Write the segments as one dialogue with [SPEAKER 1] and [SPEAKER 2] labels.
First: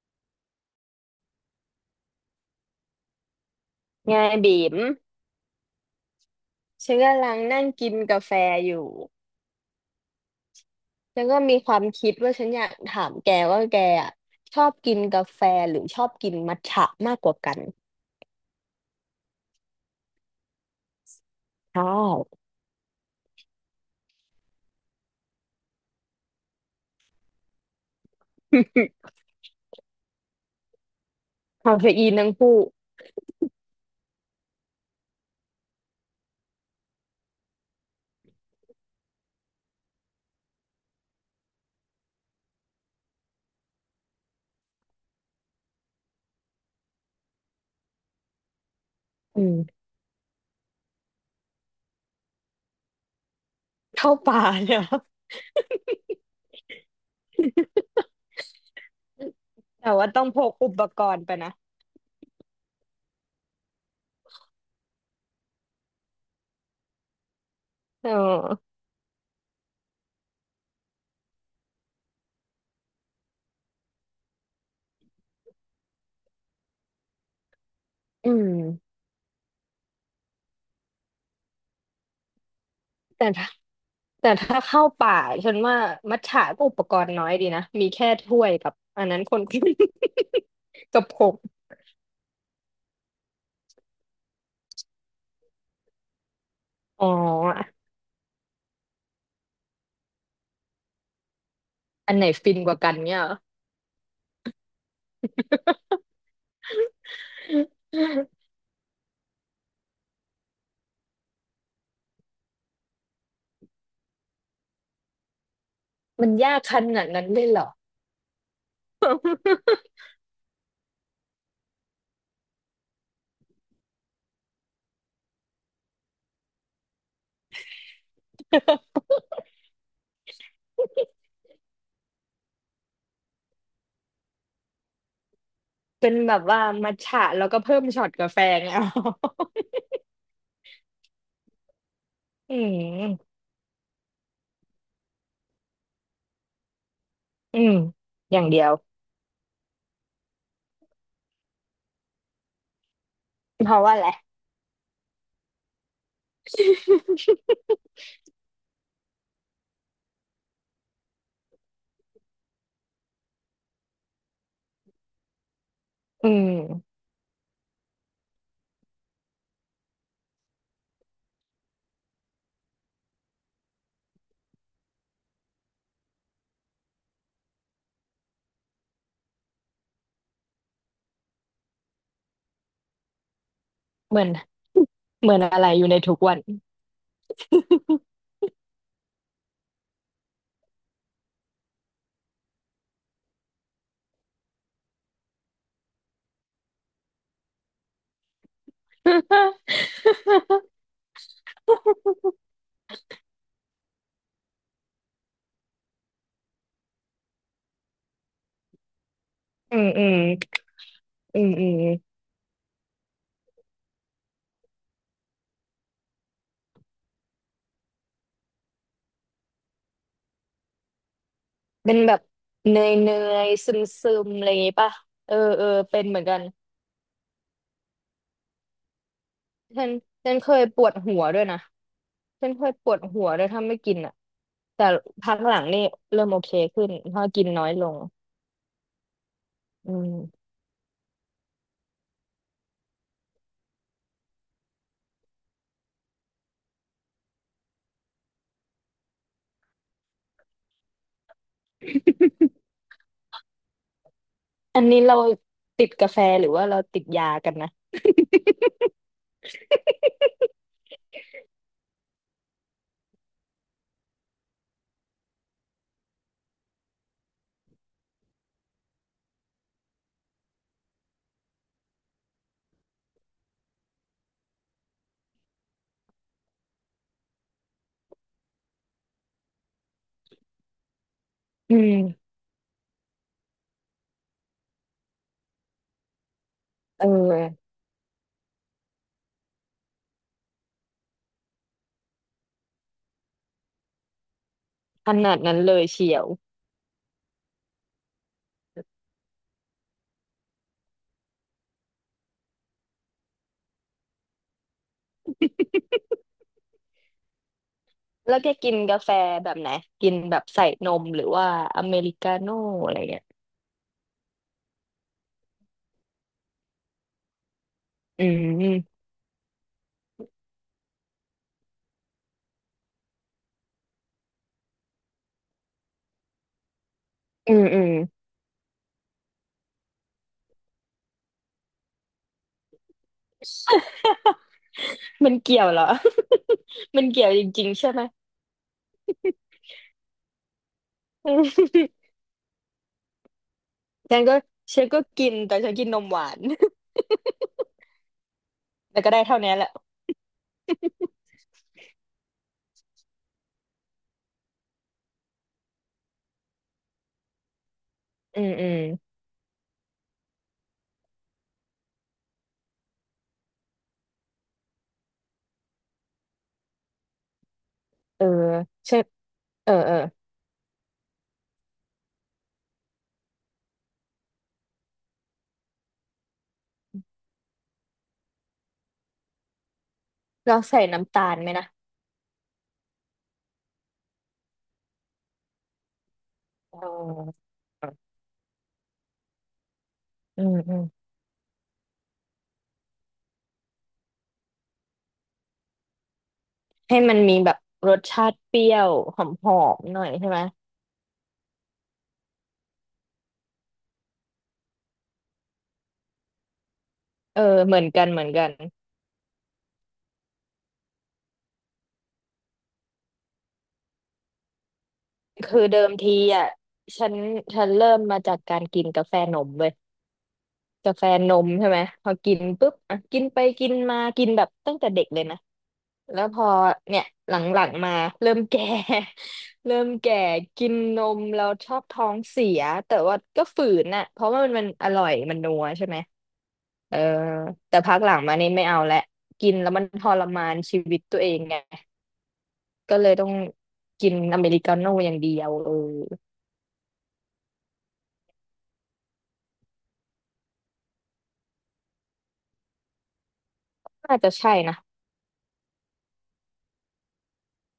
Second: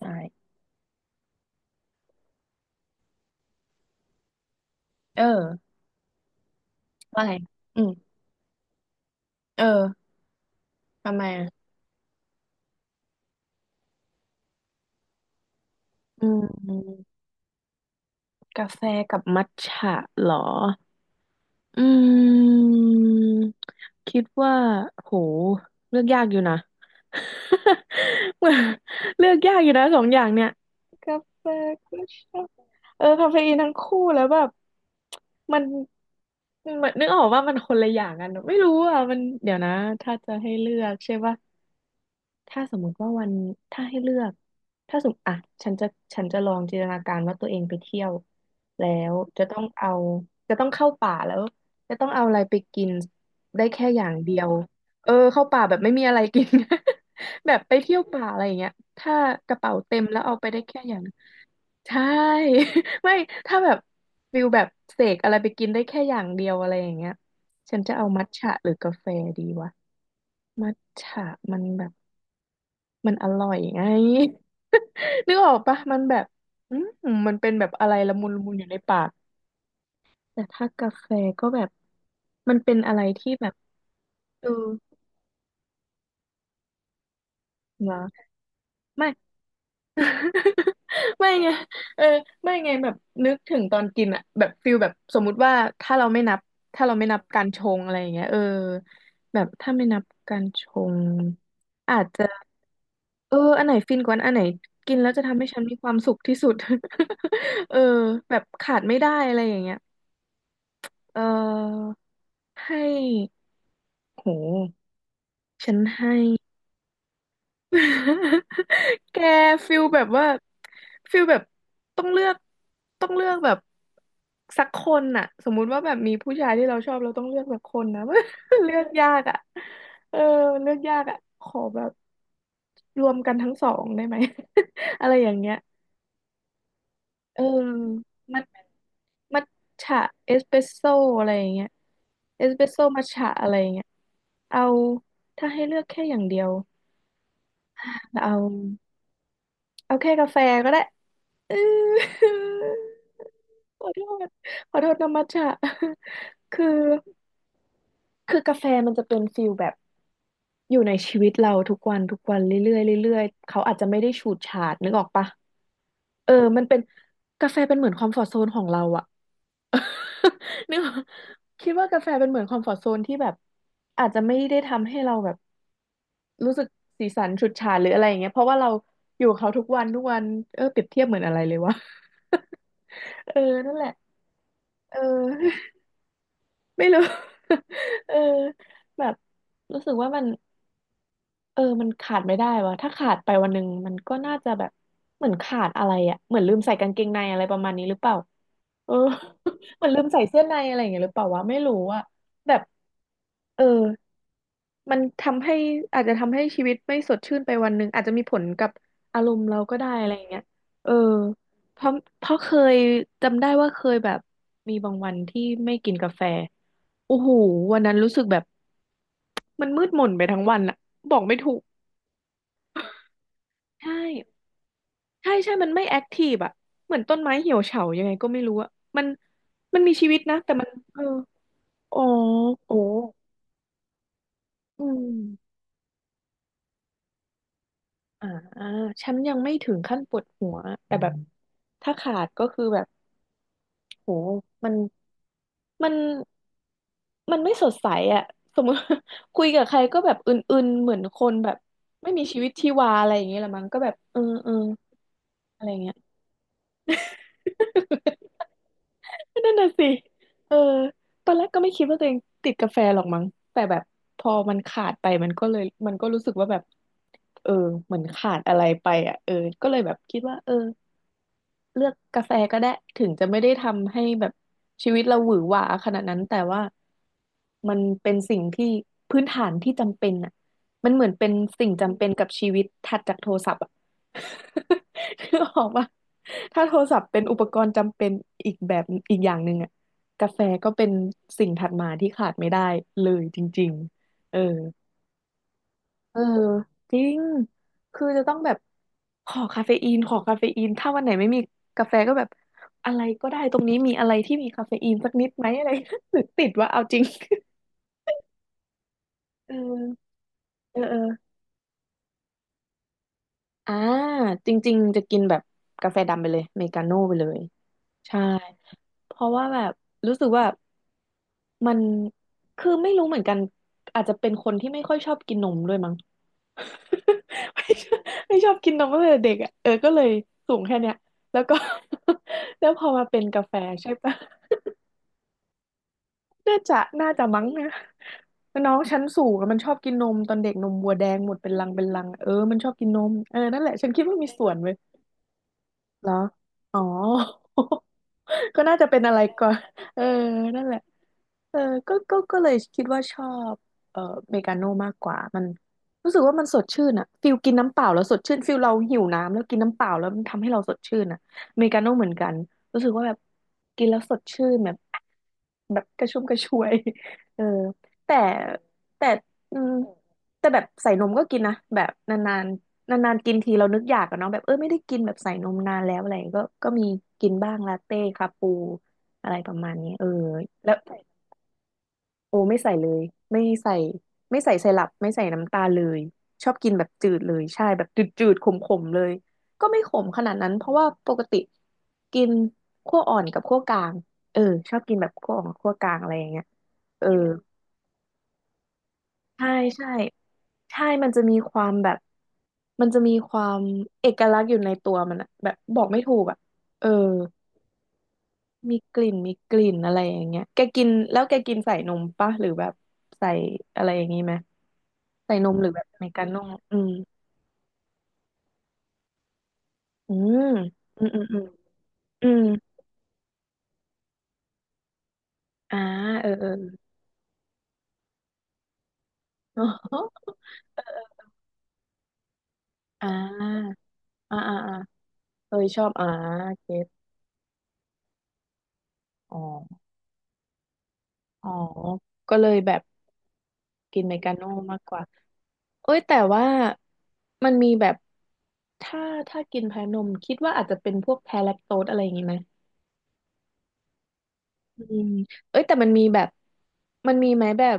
[SPEAKER 1] ใช่
[SPEAKER 2] ไงบีม
[SPEAKER 1] เออ
[SPEAKER 2] ฉัน
[SPEAKER 1] ว่า
[SPEAKER 2] กำ
[SPEAKER 1] อะไร
[SPEAKER 2] ลังนั่ง
[SPEAKER 1] อื
[SPEAKER 2] กิ
[SPEAKER 1] ม
[SPEAKER 2] นกาแฟอยู่
[SPEAKER 1] เออทำ
[SPEAKER 2] ฉั
[SPEAKER 1] ไม
[SPEAKER 2] นก็
[SPEAKER 1] อ่ะ
[SPEAKER 2] มีความคิดว่าฉันอยากถามแกว่าแกอะชอบกินกาแฟหรือชอบ
[SPEAKER 1] อื
[SPEAKER 2] กินมัทฉะ
[SPEAKER 1] ม
[SPEAKER 2] มากกว่ากัน
[SPEAKER 1] กาแฟกับมัทฉะเหรออื
[SPEAKER 2] ใช่
[SPEAKER 1] มคิดว่าโหเลือกยากอยู่นะ เหมือน เลือกยากอยู่นะสองอย่างเนี่ยกาแฟ
[SPEAKER 2] คาเฟ
[SPEAKER 1] ก็
[SPEAKER 2] อีน
[SPEAKER 1] ช
[SPEAKER 2] ทั้ง
[SPEAKER 1] อบ
[SPEAKER 2] คู่
[SPEAKER 1] เออคาเฟอีนทั้งคู่แล้วแบบมันมันนึกออกว่ามันคนละอย่างกันไม่รู้อ่ะมันเดี๋ยวนะถ้าจะให้เลือกใช่ปะ ถ้าสมมุติว่าวันถ้าให้เลือกถ้าสมมติอ่ะฉันจะฉันจะลองจินตนาการว่าตัวเองไปเที่ยวแล้ว
[SPEAKER 2] อื
[SPEAKER 1] จะต้อง
[SPEAKER 2] ม
[SPEAKER 1] เอาจะต้องเข้าป่าแล้วจะต้องเอาอะไรไปกินได้แค่อย่า
[SPEAKER 2] เข้า
[SPEAKER 1] งเดี
[SPEAKER 2] ป่า
[SPEAKER 1] ยว
[SPEAKER 2] เลยเหรอ
[SPEAKER 1] เออเข้าป่าแบบไม่มีอะไรกิน แบบไปเที่ยวป่าอะไรอย่างเงี้ยถ้ากระเป๋า
[SPEAKER 2] แต่
[SPEAKER 1] เต็ม
[SPEAKER 2] ว่า
[SPEAKER 1] แล้ว
[SPEAKER 2] ต้อง
[SPEAKER 1] เอา
[SPEAKER 2] พ
[SPEAKER 1] ไป
[SPEAKER 2] ก
[SPEAKER 1] ได้
[SPEAKER 2] อุ
[SPEAKER 1] แค่
[SPEAKER 2] ป
[SPEAKER 1] อย่า
[SPEAKER 2] ก
[SPEAKER 1] ง
[SPEAKER 2] รณ์ไปนะ
[SPEAKER 1] ใช่ ไม่ถ้าแบบฟิลแบบเสกอะไรไปกินได้แค่อย่างเดียวอะไรอย่างเงี้ยฉันจะเอา
[SPEAKER 2] เอ
[SPEAKER 1] มัทฉะหรือ
[SPEAKER 2] อ
[SPEAKER 1] กาแฟดีวะมัทฉะมันแบบ มันอร่อยไง นึกออกปะมันแบบอืมมันเป็นแบบอะไรละมุ
[SPEAKER 2] อื
[SPEAKER 1] นละมุ
[SPEAKER 2] ม
[SPEAKER 1] นอยู่ในปากแต่ถ้ากาแฟก็แบบมันเป็นอะไร
[SPEAKER 2] แต่
[SPEAKER 1] ที่แบ
[SPEAKER 2] ถ้า
[SPEAKER 1] บ
[SPEAKER 2] แต่
[SPEAKER 1] เออ
[SPEAKER 2] ถ้าเข้าป่าฉันว่ามัทฉะก็อุปกรณ์น้อยดีนะมี
[SPEAKER 1] เหร
[SPEAKER 2] แค่
[SPEAKER 1] อ
[SPEAKER 2] ถ้วยกับอั
[SPEAKER 1] ไม่
[SPEAKER 2] นนั้นคน กับ ผ
[SPEAKER 1] ไม่
[SPEAKER 2] ง
[SPEAKER 1] ไงเออไม่ไงแบบนึกถึงตอนกินอะแบบฟิลแบบสมมุติว่าถ้าเราไม่นับถ้าเรา
[SPEAKER 2] อ๋
[SPEAKER 1] ไม่นับการช
[SPEAKER 2] อ
[SPEAKER 1] งอะไรอย่างเงี้ยเออแบบถ้าไม่นับการชงอาจ
[SPEAKER 2] อัน
[SPEAKER 1] จะ
[SPEAKER 2] ไหนฟินกว่ากันเนี่ยเหร
[SPEAKER 1] เอ
[SPEAKER 2] อ
[SPEAKER 1] ออันไหนฟินกว่าอันไหนกินแล้วจะทำให้ฉันมีความสุขที่สุด เออแบ บขาดไม่ได้อะไรอย่างเงี้ยเออให้โหฉันให้
[SPEAKER 2] มันยากขนาดนั้นเลยเหรอ
[SPEAKER 1] แกฟิล แบบว่าฟิลแบบต้องเลือกต้องเลือกแบบสักคนน่ะสมมุติว่าแบบมีผู้ชายที่เราชอบเราต้องเลือกสักคนนะ เลือกยากอ่ะเออเลือกยากอ่ะขอแบบรวมกันทั้งสองได้ไหม อะไรอย่างเงี้ย
[SPEAKER 2] เป็นแบบว่ามัทฉะ
[SPEAKER 1] เออ
[SPEAKER 2] แล้วก็เพิ่มช็อตกา
[SPEAKER 1] มั
[SPEAKER 2] แฟ
[SPEAKER 1] ท
[SPEAKER 2] ไงเอา
[SPEAKER 1] มัทฉะเอสเปรสโซ่อะไรอย่างเงี้ยเอ ส
[SPEAKER 2] อื
[SPEAKER 1] เปรสโซ่มัทฉะ
[SPEAKER 2] ม
[SPEAKER 1] อะไรอย่างเงี้ยเอาถ้าให้เลือกแค่อย่างเดียว
[SPEAKER 2] อืม
[SPEAKER 1] เอา
[SPEAKER 2] อย่างเดียว
[SPEAKER 1] เอาแค่กาแฟก็ได้ เออ
[SPEAKER 2] เพ
[SPEAKER 1] ข
[SPEAKER 2] ราะ
[SPEAKER 1] อ
[SPEAKER 2] ว่า
[SPEAKER 1] โท
[SPEAKER 2] แหละ
[SPEAKER 1] ษ
[SPEAKER 2] ไร
[SPEAKER 1] ขอโทษนะมัทฉะ คือคือกาแฟมันจะเป็นฟิลแบบอยู่ในชีวิตเราทุกวันทุกวันเรื่อยๆเรื่อยๆเขาอาจจะไม่ได้ฉูดฉาดนึกออกปะ
[SPEAKER 2] อื
[SPEAKER 1] เออ
[SPEAKER 2] ม
[SPEAKER 1] มันเป็นกาแฟเป็นเหมือนคอมฟอร์ z โซนของเราอะ นึกว่าคิดว่ากาแฟเป็นเหมือนคอมฟอร์ z โซนที่แบบอาจจะไม่ได้ทำให้เราแบบรู้สึกสีสันฉูดฉาดหรืออะไรอย่างเงี้ยเพราะว่าเราอยู่กับเขาทุกวันทุกวันเออเปรียบเทียบเหมือนอะไรเลยวะ เออนั่นแหละ
[SPEAKER 2] เหมือน
[SPEAKER 1] เออ
[SPEAKER 2] เหมือนอะ ไรอยู่ในทุกวัน
[SPEAKER 1] ไม่รู้ เออแบบรู้สึกว่ามันเออมันขาดไม่ได้วะถ้าขาดไปวันหนึ่งมันก็น่าจะแบบเหมือนขาดอะไรอะเหมือนลืมใส่กางเกงในอะไรประมาณนี้หรือเปล่า เออ เหมันลืมใส่เสื้อใน อะไรอย่างเงี้ยหรือเปล่าวะไม่รู้อะแบบเออมันทำให้อาจจะทำให้ชีวิตไม่สดชื่นไปวันหนึ่งอาจจะมีผลกับอารมณ์เราก็
[SPEAKER 2] อื
[SPEAKER 1] ได้
[SPEAKER 2] มอื
[SPEAKER 1] อะไร
[SPEAKER 2] ม
[SPEAKER 1] อย่างเงี้ยเออ
[SPEAKER 2] อืมอืม
[SPEAKER 1] เพราะเพราะเคยจำได้ว่าเคยแบบมีบางวันที่ไม่กินกาแฟโอ้โหวันนั้นรู้สึกแบบมันมืดหม่นไปทั้งวันอะบอกไม่ถูก
[SPEAKER 2] เป็นแบบเนยซึม
[SPEAKER 1] ใช่
[SPEAKER 2] ซึมๆอะไรอย่างงี้ป่ะ
[SPEAKER 1] ใช่
[SPEAKER 2] เออ
[SPEAKER 1] ใช่
[SPEAKER 2] เออ
[SPEAKER 1] มันไม่แอ
[SPEAKER 2] เป็
[SPEAKER 1] ค
[SPEAKER 2] นเหมื
[SPEAKER 1] ที
[SPEAKER 2] อน
[SPEAKER 1] ฟ
[SPEAKER 2] กัน
[SPEAKER 1] อะเหมือนต้นไม้เหี่ยวเฉายังไงก็ไม่รู้อะมันมัน
[SPEAKER 2] ฉัน
[SPEAKER 1] มีชีวิต
[SPEAKER 2] ฉั
[SPEAKER 1] นะ
[SPEAKER 2] นเค
[SPEAKER 1] แต่
[SPEAKER 2] ย
[SPEAKER 1] มัน
[SPEAKER 2] ปวด
[SPEAKER 1] เออ
[SPEAKER 2] หัวด้วยนะ
[SPEAKER 1] อ๋อ
[SPEAKER 2] ฉันเคย
[SPEAKER 1] โอ้
[SPEAKER 2] ปวดหัวด้วยถ้าไม่กินอ่ะ
[SPEAKER 1] อื
[SPEAKER 2] แต่พักห
[SPEAKER 1] ม
[SPEAKER 2] ลังนี่เริ่มโอเคขึ้นเพราะกินน้อยลง
[SPEAKER 1] อ่าฉันยังไม่ถึง
[SPEAKER 2] อื
[SPEAKER 1] ขั้นป
[SPEAKER 2] ม
[SPEAKER 1] วดหัวแต่แบบถ้าขาดก็คือแบบโหมันมันมันไม่สดใสอะสมมติ คุยกับใครก็แบบอื่นๆเหมือนคนแบบไม่มีชีวิตชีวาอะไรอย่างเงี้ยละมั้งก็แบบเออเออ
[SPEAKER 2] อันนี้เรา
[SPEAKER 1] อะไร
[SPEAKER 2] ติ
[SPEAKER 1] เงี้
[SPEAKER 2] ด
[SPEAKER 1] ย
[SPEAKER 2] กาแฟหรือว่าเราติดยากันนะ
[SPEAKER 1] นั่นน่ะสิ เออตอนแรกก็ไม่คิดว่าตัวเองติดกาแฟหรอกมั้งแต่แบบพอมันขาดไปมันก็เลยมันก็รู้สึกว่าแบบเออเหมือนขาดอะไรไปอ่ะเออก็เลยแบบคิดว่าเออ เลือกกาแฟก็ได้ถึงจะไม่ได้ทำให้แบบชีวิตเราหวือหวาขนาดนั้นแต่ว่ามันเป็นสิ่งที่พื้นฐานที่จำเป็นอ่ะมันเหมือนเป็นสิ่ง
[SPEAKER 2] อื
[SPEAKER 1] จำเป็นกั
[SPEAKER 2] ม
[SPEAKER 1] บชีวิตถัดจากโทรศัพท์อ่ะ คือออกว่าถ้าโทรศัพ
[SPEAKER 2] เออ
[SPEAKER 1] ท์เป็นอุปกรณ์จำเป็นอีกแบบอีกอย่างหนึ่งอ่ะกาแฟก็เป็นสิ่งถัดมาที่ขาดไม่ได้เลยจริงๆเออ
[SPEAKER 2] ขนาดนั้นเลยเชี
[SPEAKER 1] เอ
[SPEAKER 2] ย
[SPEAKER 1] อ
[SPEAKER 2] ว
[SPEAKER 1] จริงคือจะต้องแบบขอคาเฟอีนถ้าวันไหนไม่มีกาแฟก็แบบ อะไรก็ได้ตรงนี้มีอะไรที่มีคาเฟอีนสักนิดไหมอะไร หรือติดว่าเอาจริง
[SPEAKER 2] แล้วแกกินกาแฟแบ
[SPEAKER 1] เอ
[SPEAKER 2] บไหน
[SPEAKER 1] อ
[SPEAKER 2] กินแบบใส่
[SPEAKER 1] เออ
[SPEAKER 2] น
[SPEAKER 1] เออ
[SPEAKER 2] มหรือว่าอเมริกาโน่อะไรเงี้ย
[SPEAKER 1] อ่าจริงๆจะกินแบบกาแฟดำไปเลยเมกาโน่ไปเลยใช่
[SPEAKER 2] อืมอื
[SPEAKER 1] เพราะว่าแบบรู้สึกว่ามันคือไม่รู้เหมือนกันอาจจะเป็นคนที่ไม่ค่อยชอบกินนมด้วยมั้ง
[SPEAKER 2] ม
[SPEAKER 1] ไม่
[SPEAKER 2] อื
[SPEAKER 1] ช
[SPEAKER 2] ม
[SPEAKER 1] อบไม่ชอบกินนมตั้งแต่เด็กอ่ะเออก็เลยสูงแค่เนี้ยแล้วก็ แล้วพอมาเป็นกาแฟใช่ปะ
[SPEAKER 2] มันเกี่ยวเหรอ
[SPEAKER 1] น่าจะ
[SPEAKER 2] มัน
[SPEAKER 1] น่าจะ
[SPEAKER 2] เกี่ยวจ
[SPEAKER 1] มั้ง
[SPEAKER 2] ริ
[SPEAKER 1] นะ
[SPEAKER 2] งๆใช่ไหม
[SPEAKER 1] น้องชั้นสูงอะมันชอบกินนมตอนเด็กนมวัวแดงห
[SPEAKER 2] อื
[SPEAKER 1] มดเป็นลังเป็นลั
[SPEAKER 2] ม
[SPEAKER 1] งเออมันชอบกินนมเออนั่นแหละฉันคิด ว่า
[SPEAKER 2] ฉัน
[SPEAKER 1] มี
[SPEAKER 2] ก็
[SPEAKER 1] ส่วนเว้ย
[SPEAKER 2] ฉันก็กินแต่ฉันกินน
[SPEAKER 1] เห
[SPEAKER 2] ม
[SPEAKER 1] รอ
[SPEAKER 2] หวาน
[SPEAKER 1] อ๋อ ก็น่าจะเป็
[SPEAKER 2] แต่
[SPEAKER 1] น
[SPEAKER 2] ก็
[SPEAKER 1] อะไร
[SPEAKER 2] ได้เท่า
[SPEAKER 1] ก่อ
[SPEAKER 2] นี้
[SPEAKER 1] น
[SPEAKER 2] แหละ
[SPEAKER 1] เออนั่นแหละเออก็เลยคิดว่าชอบเอ่อเมกาโน่มากกว่ามันรู้สึกว่ามันสดชื่นอะฟิลกินน้ำเปล่าแล้วสดชื่
[SPEAKER 2] อื
[SPEAKER 1] น
[SPEAKER 2] ม
[SPEAKER 1] ฟิล
[SPEAKER 2] อื
[SPEAKER 1] เรา
[SPEAKER 2] ม
[SPEAKER 1] หิวน้ำแล้วกินน้ำเปล่าแล้วมันทำให้เราสดชื่นอะเมกาโน่เหมือนกันรู้สึกว่าแบบกินแล้วสดชื่นแบบแบบกระชุ่มกระชวยเออแต่
[SPEAKER 2] เออฉัน
[SPEAKER 1] แต่อื
[SPEAKER 2] เอ
[SPEAKER 1] ม
[SPEAKER 2] อเออ
[SPEAKER 1] แต่แบบใส่นมก็กินนะแบบนาน นานๆกินทีเรานึกอยากอะเนาะแบบเออไม่ได้กินแบบใส่นมนานแล้วอะไรอย่างเงี้ยก็มีกินบ้างลาเต้คาปูอะไรประมาณนี้เออ
[SPEAKER 2] เรา
[SPEAKER 1] แล้ว
[SPEAKER 2] ใส่น้ำตาลไหมนะ
[SPEAKER 1] โอไม่ใส่เลยไม่ใส่ไม่ใส่ไซรัปไม่ใส่น้ำตาลเลยชอบกิน
[SPEAKER 2] เ
[SPEAKER 1] แบบจืดเลย
[SPEAKER 2] ออ
[SPEAKER 1] ใช่แบบจืดๆขมๆเลยก็ไม่ขมขนาด
[SPEAKER 2] อื
[SPEAKER 1] นั้น
[SPEAKER 2] ม
[SPEAKER 1] เพ
[SPEAKER 2] อื
[SPEAKER 1] ราะ
[SPEAKER 2] ม
[SPEAKER 1] ว่าปกติกินคั่วอ่อนกับคั่วกลางเออชอบกินแบบคั่วอ่อนกับคั่วกลางอะไรอย่างเงี้ย
[SPEAKER 2] ให้
[SPEAKER 1] เออ
[SPEAKER 2] มันมีแบบรสชาติเปรี้ยวหอ
[SPEAKER 1] ใช่
[SPEAKER 2] ม
[SPEAKER 1] ใช่
[SPEAKER 2] ๆหน่อยใช่ไหม
[SPEAKER 1] ใช่มันจะมีความแบบมันจะมีความเอกลักษณ์อยู่ในตัวมันอะแบบบอกไม่ถูกอะเออ
[SPEAKER 2] เออเหมือนกันเหมือนกัน
[SPEAKER 1] มีกลิ่นมีกลิ่นอะไรอย่างเงี้ยแกกินแล้วแกกินใส่นมปะหรือแบบใส่อะไรอย่างงี้ไหมใส่นม
[SPEAKER 2] คื
[SPEAKER 1] ห
[SPEAKER 2] อ
[SPEAKER 1] รือ
[SPEAKER 2] เดิ
[SPEAKER 1] แบบ
[SPEAKER 2] ม
[SPEAKER 1] อเม
[SPEAKER 2] ที
[SPEAKER 1] ริกาโน่
[SPEAKER 2] อ่ะ
[SPEAKER 1] อืม
[SPEAKER 2] ฉันฉันเริ่มมาจากการกินกาแฟนมเว้ย
[SPEAKER 1] อืม
[SPEAKER 2] กา
[SPEAKER 1] อื
[SPEAKER 2] แฟ
[SPEAKER 1] มอืม
[SPEAKER 2] น
[SPEAKER 1] อืม
[SPEAKER 2] มใช่ไหมพอ
[SPEAKER 1] อื
[SPEAKER 2] กิน
[SPEAKER 1] ม
[SPEAKER 2] ปุ๊บอ่ะกินไปกินมากินแบบตั้งแต่เด็กเลยนะ
[SPEAKER 1] อ่า
[SPEAKER 2] แล้ว
[SPEAKER 1] เออ
[SPEAKER 2] พ
[SPEAKER 1] เอ
[SPEAKER 2] อ
[SPEAKER 1] อ
[SPEAKER 2] เนี่ยหลังๆมาเริ่มแก่
[SPEAKER 1] อ๋
[SPEAKER 2] เริ่ม
[SPEAKER 1] อ
[SPEAKER 2] แก่กินนมเราชอบท้องเสียแต่
[SPEAKER 1] อ่
[SPEAKER 2] ว่าก็ฝื
[SPEAKER 1] า
[SPEAKER 2] นน่ะเพราะ
[SPEAKER 1] อ่า
[SPEAKER 2] ว่ามัน
[SPEAKER 1] อ่า
[SPEAKER 2] มัน
[SPEAKER 1] อ่า
[SPEAKER 2] อร่อยมันนั
[SPEAKER 1] เออ
[SPEAKER 2] ว
[SPEAKER 1] ชอ
[SPEAKER 2] ใช่
[SPEAKER 1] บ
[SPEAKER 2] ไหม
[SPEAKER 1] อ่าเก็ต
[SPEAKER 2] เออแต่พักหลังมานี่ไม่เอาและ
[SPEAKER 1] อ๋อ
[SPEAKER 2] กินแล้วมันทรมานชีวิตตัวเอง
[SPEAKER 1] อ๋อ
[SPEAKER 2] ไง
[SPEAKER 1] ก็เลยแบบ
[SPEAKER 2] ก็เลยต้อง
[SPEAKER 1] กินอ
[SPEAKER 2] กิ
[SPEAKER 1] เม
[SPEAKER 2] น
[SPEAKER 1] ริกา
[SPEAKER 2] อ
[SPEAKER 1] โน่
[SPEAKER 2] เมริกา
[SPEAKER 1] มาก
[SPEAKER 2] โน่
[SPEAKER 1] กว่า
[SPEAKER 2] อย่างเดียวเอ
[SPEAKER 1] เอ้
[SPEAKER 2] อ
[SPEAKER 1] ยแต่ว่ามันมีแบบถ้าถ้ากินแพ้นมคิดว่าอาจจะเป็นพวกแพ้แลคโตสอะไรอย่างงี้ไหม
[SPEAKER 2] น่าจะใช่นะ
[SPEAKER 1] อืมเอ้ยแต่มันมีแบบมันมีไหมแบบ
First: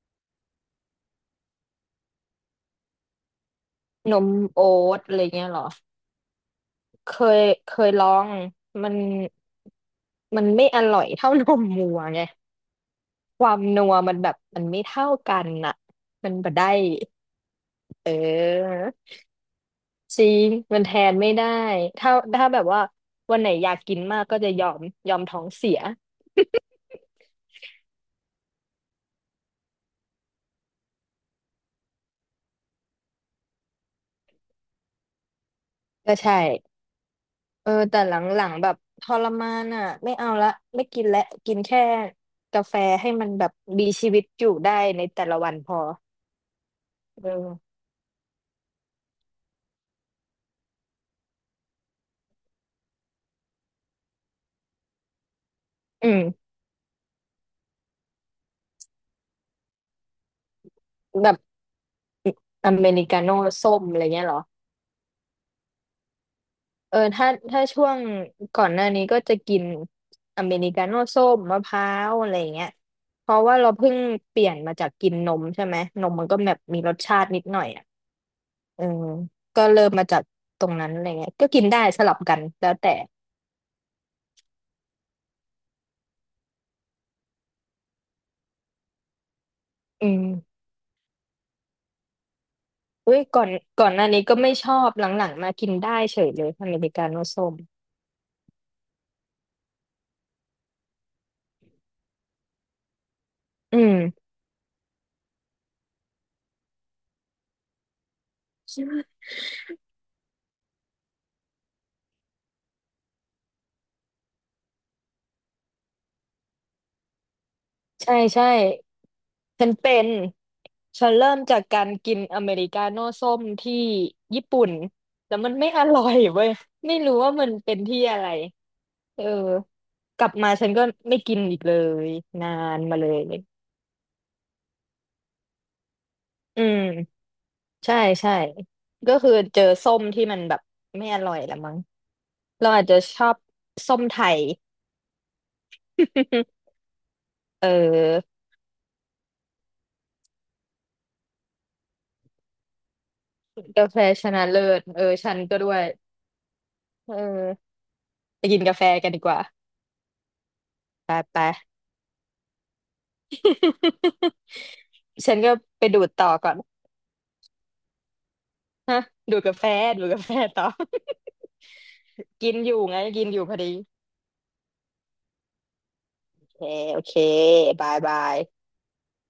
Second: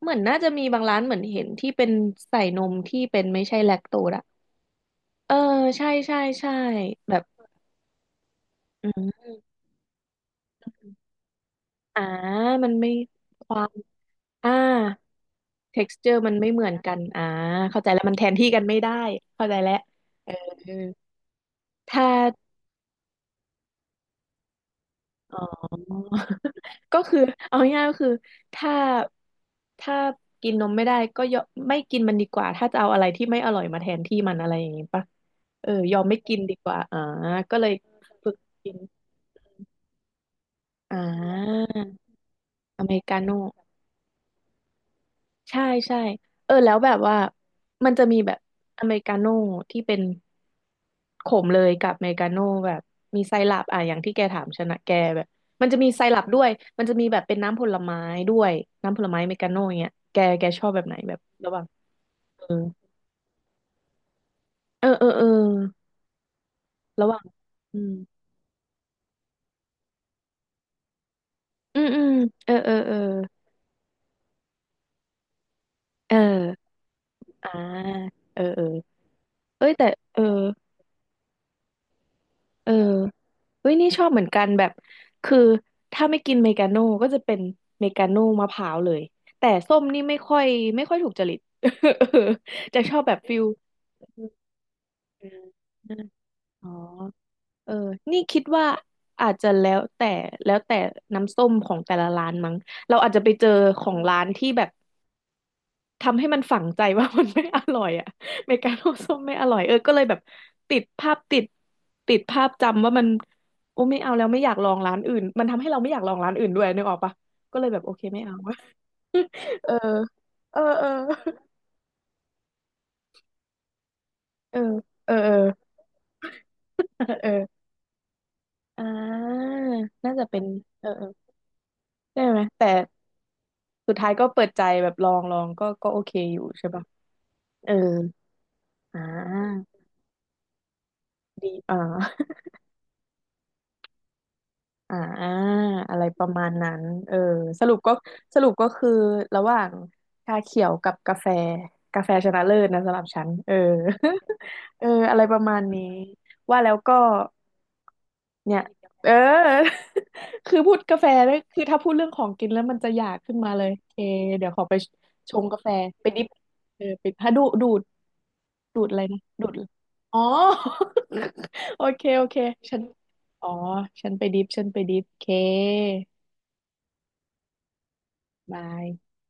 [SPEAKER 1] เหมือนน่าจะมีบางร้านเหมือนเห็นที่เป็นใส่นมที่เป็นไม่ใช่แลคโตส
[SPEAKER 2] น
[SPEAKER 1] อะ
[SPEAKER 2] มโอ๊ตอะไร
[SPEAKER 1] เออ
[SPEAKER 2] เงี้ยเหรอ
[SPEAKER 1] ใช่ใช่ใช่
[SPEAKER 2] เค
[SPEAKER 1] แบบ
[SPEAKER 2] ยเคยลอง
[SPEAKER 1] อื
[SPEAKER 2] มัน
[SPEAKER 1] ม
[SPEAKER 2] มันไม่อร่อยเท่านมวัว
[SPEAKER 1] อ่า
[SPEAKER 2] ไง
[SPEAKER 1] มันไม่
[SPEAKER 2] ค
[SPEAKER 1] ค
[SPEAKER 2] วา
[SPEAKER 1] วา
[SPEAKER 2] ม
[SPEAKER 1] ม
[SPEAKER 2] นัวมันแบบ
[SPEAKER 1] อ่า
[SPEAKER 2] มันไม่เท่ากันน่ะ
[SPEAKER 1] texture
[SPEAKER 2] มั
[SPEAKER 1] มั
[SPEAKER 2] น
[SPEAKER 1] นไม่
[SPEAKER 2] บ่
[SPEAKER 1] เหมือ
[SPEAKER 2] ได้
[SPEAKER 1] นกันอ่าเข้าใจแล้ว
[SPEAKER 2] เ
[SPEAKER 1] มันแทนที่กัน
[SPEAKER 2] ออ
[SPEAKER 1] ไม่ได้เข้าใจแล้ว
[SPEAKER 2] จริง
[SPEAKER 1] เออ
[SPEAKER 2] มันแทนไม่ได้
[SPEAKER 1] ถ้า
[SPEAKER 2] ถ้าแบบว่าวันไหนอยากกินมากก็จะยอมยอม
[SPEAKER 1] อ๋
[SPEAKER 2] ท้
[SPEAKER 1] อ
[SPEAKER 2] องเสีย
[SPEAKER 1] ก็คือเอาง่ายๆก็คือถ้าถ้ากินนมไม่ได้ก็ยอมไม่กินมันดีกว่าถ้าจะเอาอะไรที่ไม่อร่อยมาแทนที่มันอะไรอย่างงี้ปะเออยอม
[SPEAKER 2] ก็
[SPEAKER 1] ไม่กิ
[SPEAKER 2] ใช่
[SPEAKER 1] นดีกว่าอ่าก็เล
[SPEAKER 2] เออ
[SPEAKER 1] ย
[SPEAKER 2] แต่หล
[SPEAKER 1] ฝึก
[SPEAKER 2] ังๆแบ
[SPEAKER 1] กิน
[SPEAKER 2] บทรมานอ่ะไม่เอาละไม่
[SPEAKER 1] อ่
[SPEAKER 2] กินละกิน
[SPEAKER 1] า
[SPEAKER 2] แค่กาแฟ
[SPEAKER 1] อเมริ
[SPEAKER 2] ให้
[SPEAKER 1] กา
[SPEAKER 2] มัน
[SPEAKER 1] โน่
[SPEAKER 2] แบบมีชีวิตอยู่ได้ในแต่ละวัน
[SPEAKER 1] ใช่
[SPEAKER 2] พอ
[SPEAKER 1] ใช่เออแล้วแบบว่า
[SPEAKER 2] เออ
[SPEAKER 1] มันจะมีแบบอเมริกาโน่ที่เป็นขมเลยกับอเมริกาโน่แบบมีไซรัปอ่ะอย่างที่แกถามชนะแกแบบมันจะมีไซ
[SPEAKER 2] อื
[SPEAKER 1] รัปด้วย
[SPEAKER 2] ม
[SPEAKER 1] มันจะมีแบบเป็นน้ำผลไม้ด้วยน้ำผลไม้อเมริกาโน่อย่างเงี้ยแกแกชอบแบบไหนแบบ
[SPEAKER 2] แบบ
[SPEAKER 1] ระหว่างเออ
[SPEAKER 2] อเมริกาโน่ส้มอะไรเงี้ยเหรอ
[SPEAKER 1] เออเออเออ
[SPEAKER 2] เออ
[SPEAKER 1] ระหว่าง
[SPEAKER 2] ถ้า
[SPEAKER 1] อื
[SPEAKER 2] ช่ว
[SPEAKER 1] ม
[SPEAKER 2] งก่อนหน้านี้ก็จะกินอเมริกาโน่ส้มมะพ
[SPEAKER 1] อื
[SPEAKER 2] ร้า
[SPEAKER 1] มอืม
[SPEAKER 2] วอะไร
[SPEAKER 1] เออ
[SPEAKER 2] เงี้ย
[SPEAKER 1] เออเออ
[SPEAKER 2] เพราะว่าเราเพิ่งเปลี่ยนมาจากกินนมใช่ไหมน
[SPEAKER 1] เอ
[SPEAKER 2] มมันก็แบบ
[SPEAKER 1] อ
[SPEAKER 2] มีรสชาตินิด
[SPEAKER 1] อ่า
[SPEAKER 2] หน่อยอ่ะ
[SPEAKER 1] เออเออ
[SPEAKER 2] เออก็
[SPEAKER 1] เอ้ย
[SPEAKER 2] เริ่
[SPEAKER 1] แต่
[SPEAKER 2] มมา
[SPEAKER 1] เอ
[SPEAKER 2] จา
[SPEAKER 1] อ
[SPEAKER 2] กตรงนั้นอะไรเงี้ยก็กินได้สลับกันแล้
[SPEAKER 1] เออ
[SPEAKER 2] วแต่
[SPEAKER 1] เฮ้ยนี่ชอบเหมือนกันแบบคือถ้าไม่กินเมกาโน่ก็จะเป็นเมกาโน่มะพร้าวเลยแต่ส้มนี่
[SPEAKER 2] อื
[SPEAKER 1] ไม่
[SPEAKER 2] ม
[SPEAKER 1] ค่อยไม่ค่อยถูกจริต เออจะชอบแบ
[SPEAKER 2] อุ้
[SPEAKER 1] บ
[SPEAKER 2] ย
[SPEAKER 1] ฟิ
[SPEAKER 2] ก่
[SPEAKER 1] ล
[SPEAKER 2] อนก่อนหน้านี้ก็ไม่ชอบหลังๆมากิน
[SPEAKER 1] อื
[SPEAKER 2] ได้
[SPEAKER 1] ม
[SPEAKER 2] เฉยเลย
[SPEAKER 1] อ๋
[SPEAKER 2] อ
[SPEAKER 1] อ
[SPEAKER 2] เมริกาโน่ส้ม
[SPEAKER 1] เออนี่คิดว่าอาจจะแล้วแต่แล้วแต่น้ำส้มของแต่ละร้านมั้งเราอาจจะไปเจอ
[SPEAKER 2] อื
[SPEAKER 1] ขอ
[SPEAKER 2] ม
[SPEAKER 1] งร้านที่แบบ ทำให้มันฝังใจว่า มันไม่อร่อยอะเมกาโนส้ม
[SPEAKER 2] ใ
[SPEAKER 1] ไม่อร่อยเออก็เลยแบบติดภาพติดติดภาพจำว่ามันโอ้ไม่เอาแล้วไม่อยากลองร้านอื่นมันทำให้เราไม่อยากลองร้านอื่นด้วยนึกออกปะก็เลยแบบโอเค
[SPEAKER 2] ช่
[SPEAKER 1] ไม่เอา
[SPEAKER 2] ใช่ ฉั
[SPEAKER 1] เอ
[SPEAKER 2] น
[SPEAKER 1] อ
[SPEAKER 2] เป็น
[SPEAKER 1] เออเออ
[SPEAKER 2] ฉันเริ่มจากการกินอเมริกาโน่ส้มที่ญี่
[SPEAKER 1] เออ
[SPEAKER 2] ปุ่น
[SPEAKER 1] เออ
[SPEAKER 2] แล้วมันไม่อ
[SPEAKER 1] เ
[SPEAKER 2] ร่อยเว้ยไม่
[SPEAKER 1] อ
[SPEAKER 2] รู้
[SPEAKER 1] อเอ
[SPEAKER 2] ว่า
[SPEAKER 1] อ
[SPEAKER 2] มันเป็นที่อะไร
[SPEAKER 1] อ่
[SPEAKER 2] เออ
[SPEAKER 1] าน่า
[SPEAKER 2] ก
[SPEAKER 1] จะ
[SPEAKER 2] ลับ
[SPEAKER 1] เป็น
[SPEAKER 2] มาฉันก็
[SPEAKER 1] เออเออ
[SPEAKER 2] ไม่กินอีกเลย
[SPEAKER 1] ใช่ไหม
[SPEAKER 2] นา
[SPEAKER 1] แต่
[SPEAKER 2] นมาเลย
[SPEAKER 1] สุดท้ายก็เปิดใจแบบลองลองก็ก็โอเคอยู่
[SPEAKER 2] อื
[SPEAKER 1] ใช่ปะ
[SPEAKER 2] ม
[SPEAKER 1] เออ
[SPEAKER 2] ใช่ใช่
[SPEAKER 1] อ่
[SPEAKER 2] ก็คือเจอ
[SPEAKER 1] า
[SPEAKER 2] ส้มที่มันแบบไม่อร่อย
[SPEAKER 1] ดี
[SPEAKER 2] ละมั้
[SPEAKER 1] อ่า
[SPEAKER 2] งเราอาจจะชอบส้มไทย
[SPEAKER 1] อ่าอะไรประมาณนั้ นเออส
[SPEAKER 2] เอ
[SPEAKER 1] รุปก็
[SPEAKER 2] อ
[SPEAKER 1] สรุปก็คือระหว่างชาเขียวกับกาแฟกาแฟชนะเลิศนะสำหรับฉันเออ
[SPEAKER 2] กาแฟช นะเลิศ
[SPEAKER 1] เออ
[SPEAKER 2] เออ
[SPEAKER 1] อะไร
[SPEAKER 2] ฉั
[SPEAKER 1] ป
[SPEAKER 2] น
[SPEAKER 1] ระมา
[SPEAKER 2] ก็
[SPEAKER 1] ณ
[SPEAKER 2] ด้ว
[SPEAKER 1] นี้
[SPEAKER 2] ย
[SPEAKER 1] ว่าแล้วก็
[SPEAKER 2] เออไป
[SPEAKER 1] เนี่
[SPEAKER 2] กิ
[SPEAKER 1] ย
[SPEAKER 2] นกาแฟ
[SPEAKER 1] เอ
[SPEAKER 2] กัน
[SPEAKER 1] อ
[SPEAKER 2] ดีกว่า
[SPEAKER 1] คือพูดกาแฟ
[SPEAKER 2] ไป
[SPEAKER 1] แล้ว
[SPEAKER 2] ไป
[SPEAKER 1] คือถ้าพูดเรื่องของกินแล้วมันจะอยากขึ้นมาเลยเค เดี๋ยวขอไปช
[SPEAKER 2] ฉัน
[SPEAKER 1] ง
[SPEAKER 2] ก็
[SPEAKER 1] กาแฟ
[SPEAKER 2] ไปดู
[SPEAKER 1] ไป
[SPEAKER 2] ด
[SPEAKER 1] ดิ
[SPEAKER 2] ต่
[SPEAKER 1] บ
[SPEAKER 2] อก่อน
[SPEAKER 1] เออไปถ้าดูดูดดูดอะ
[SPEAKER 2] ฮะ
[SPEAKER 1] ไรนะ
[SPEAKER 2] ดูด
[SPEAKER 1] ดูด
[SPEAKER 2] กาแฟดูด
[SPEAKER 1] อ๋อ
[SPEAKER 2] กาแฟต่อ
[SPEAKER 1] โอเคโอเค
[SPEAKER 2] กินอ
[SPEAKER 1] ฉั
[SPEAKER 2] ยู่
[SPEAKER 1] น
[SPEAKER 2] ไงกินอยู่
[SPEAKER 1] อ๋อ
[SPEAKER 2] พอดี
[SPEAKER 1] ฉันไปดิฟฉันไปดิฟเค
[SPEAKER 2] โอเคโอเคบายบาย
[SPEAKER 1] บาย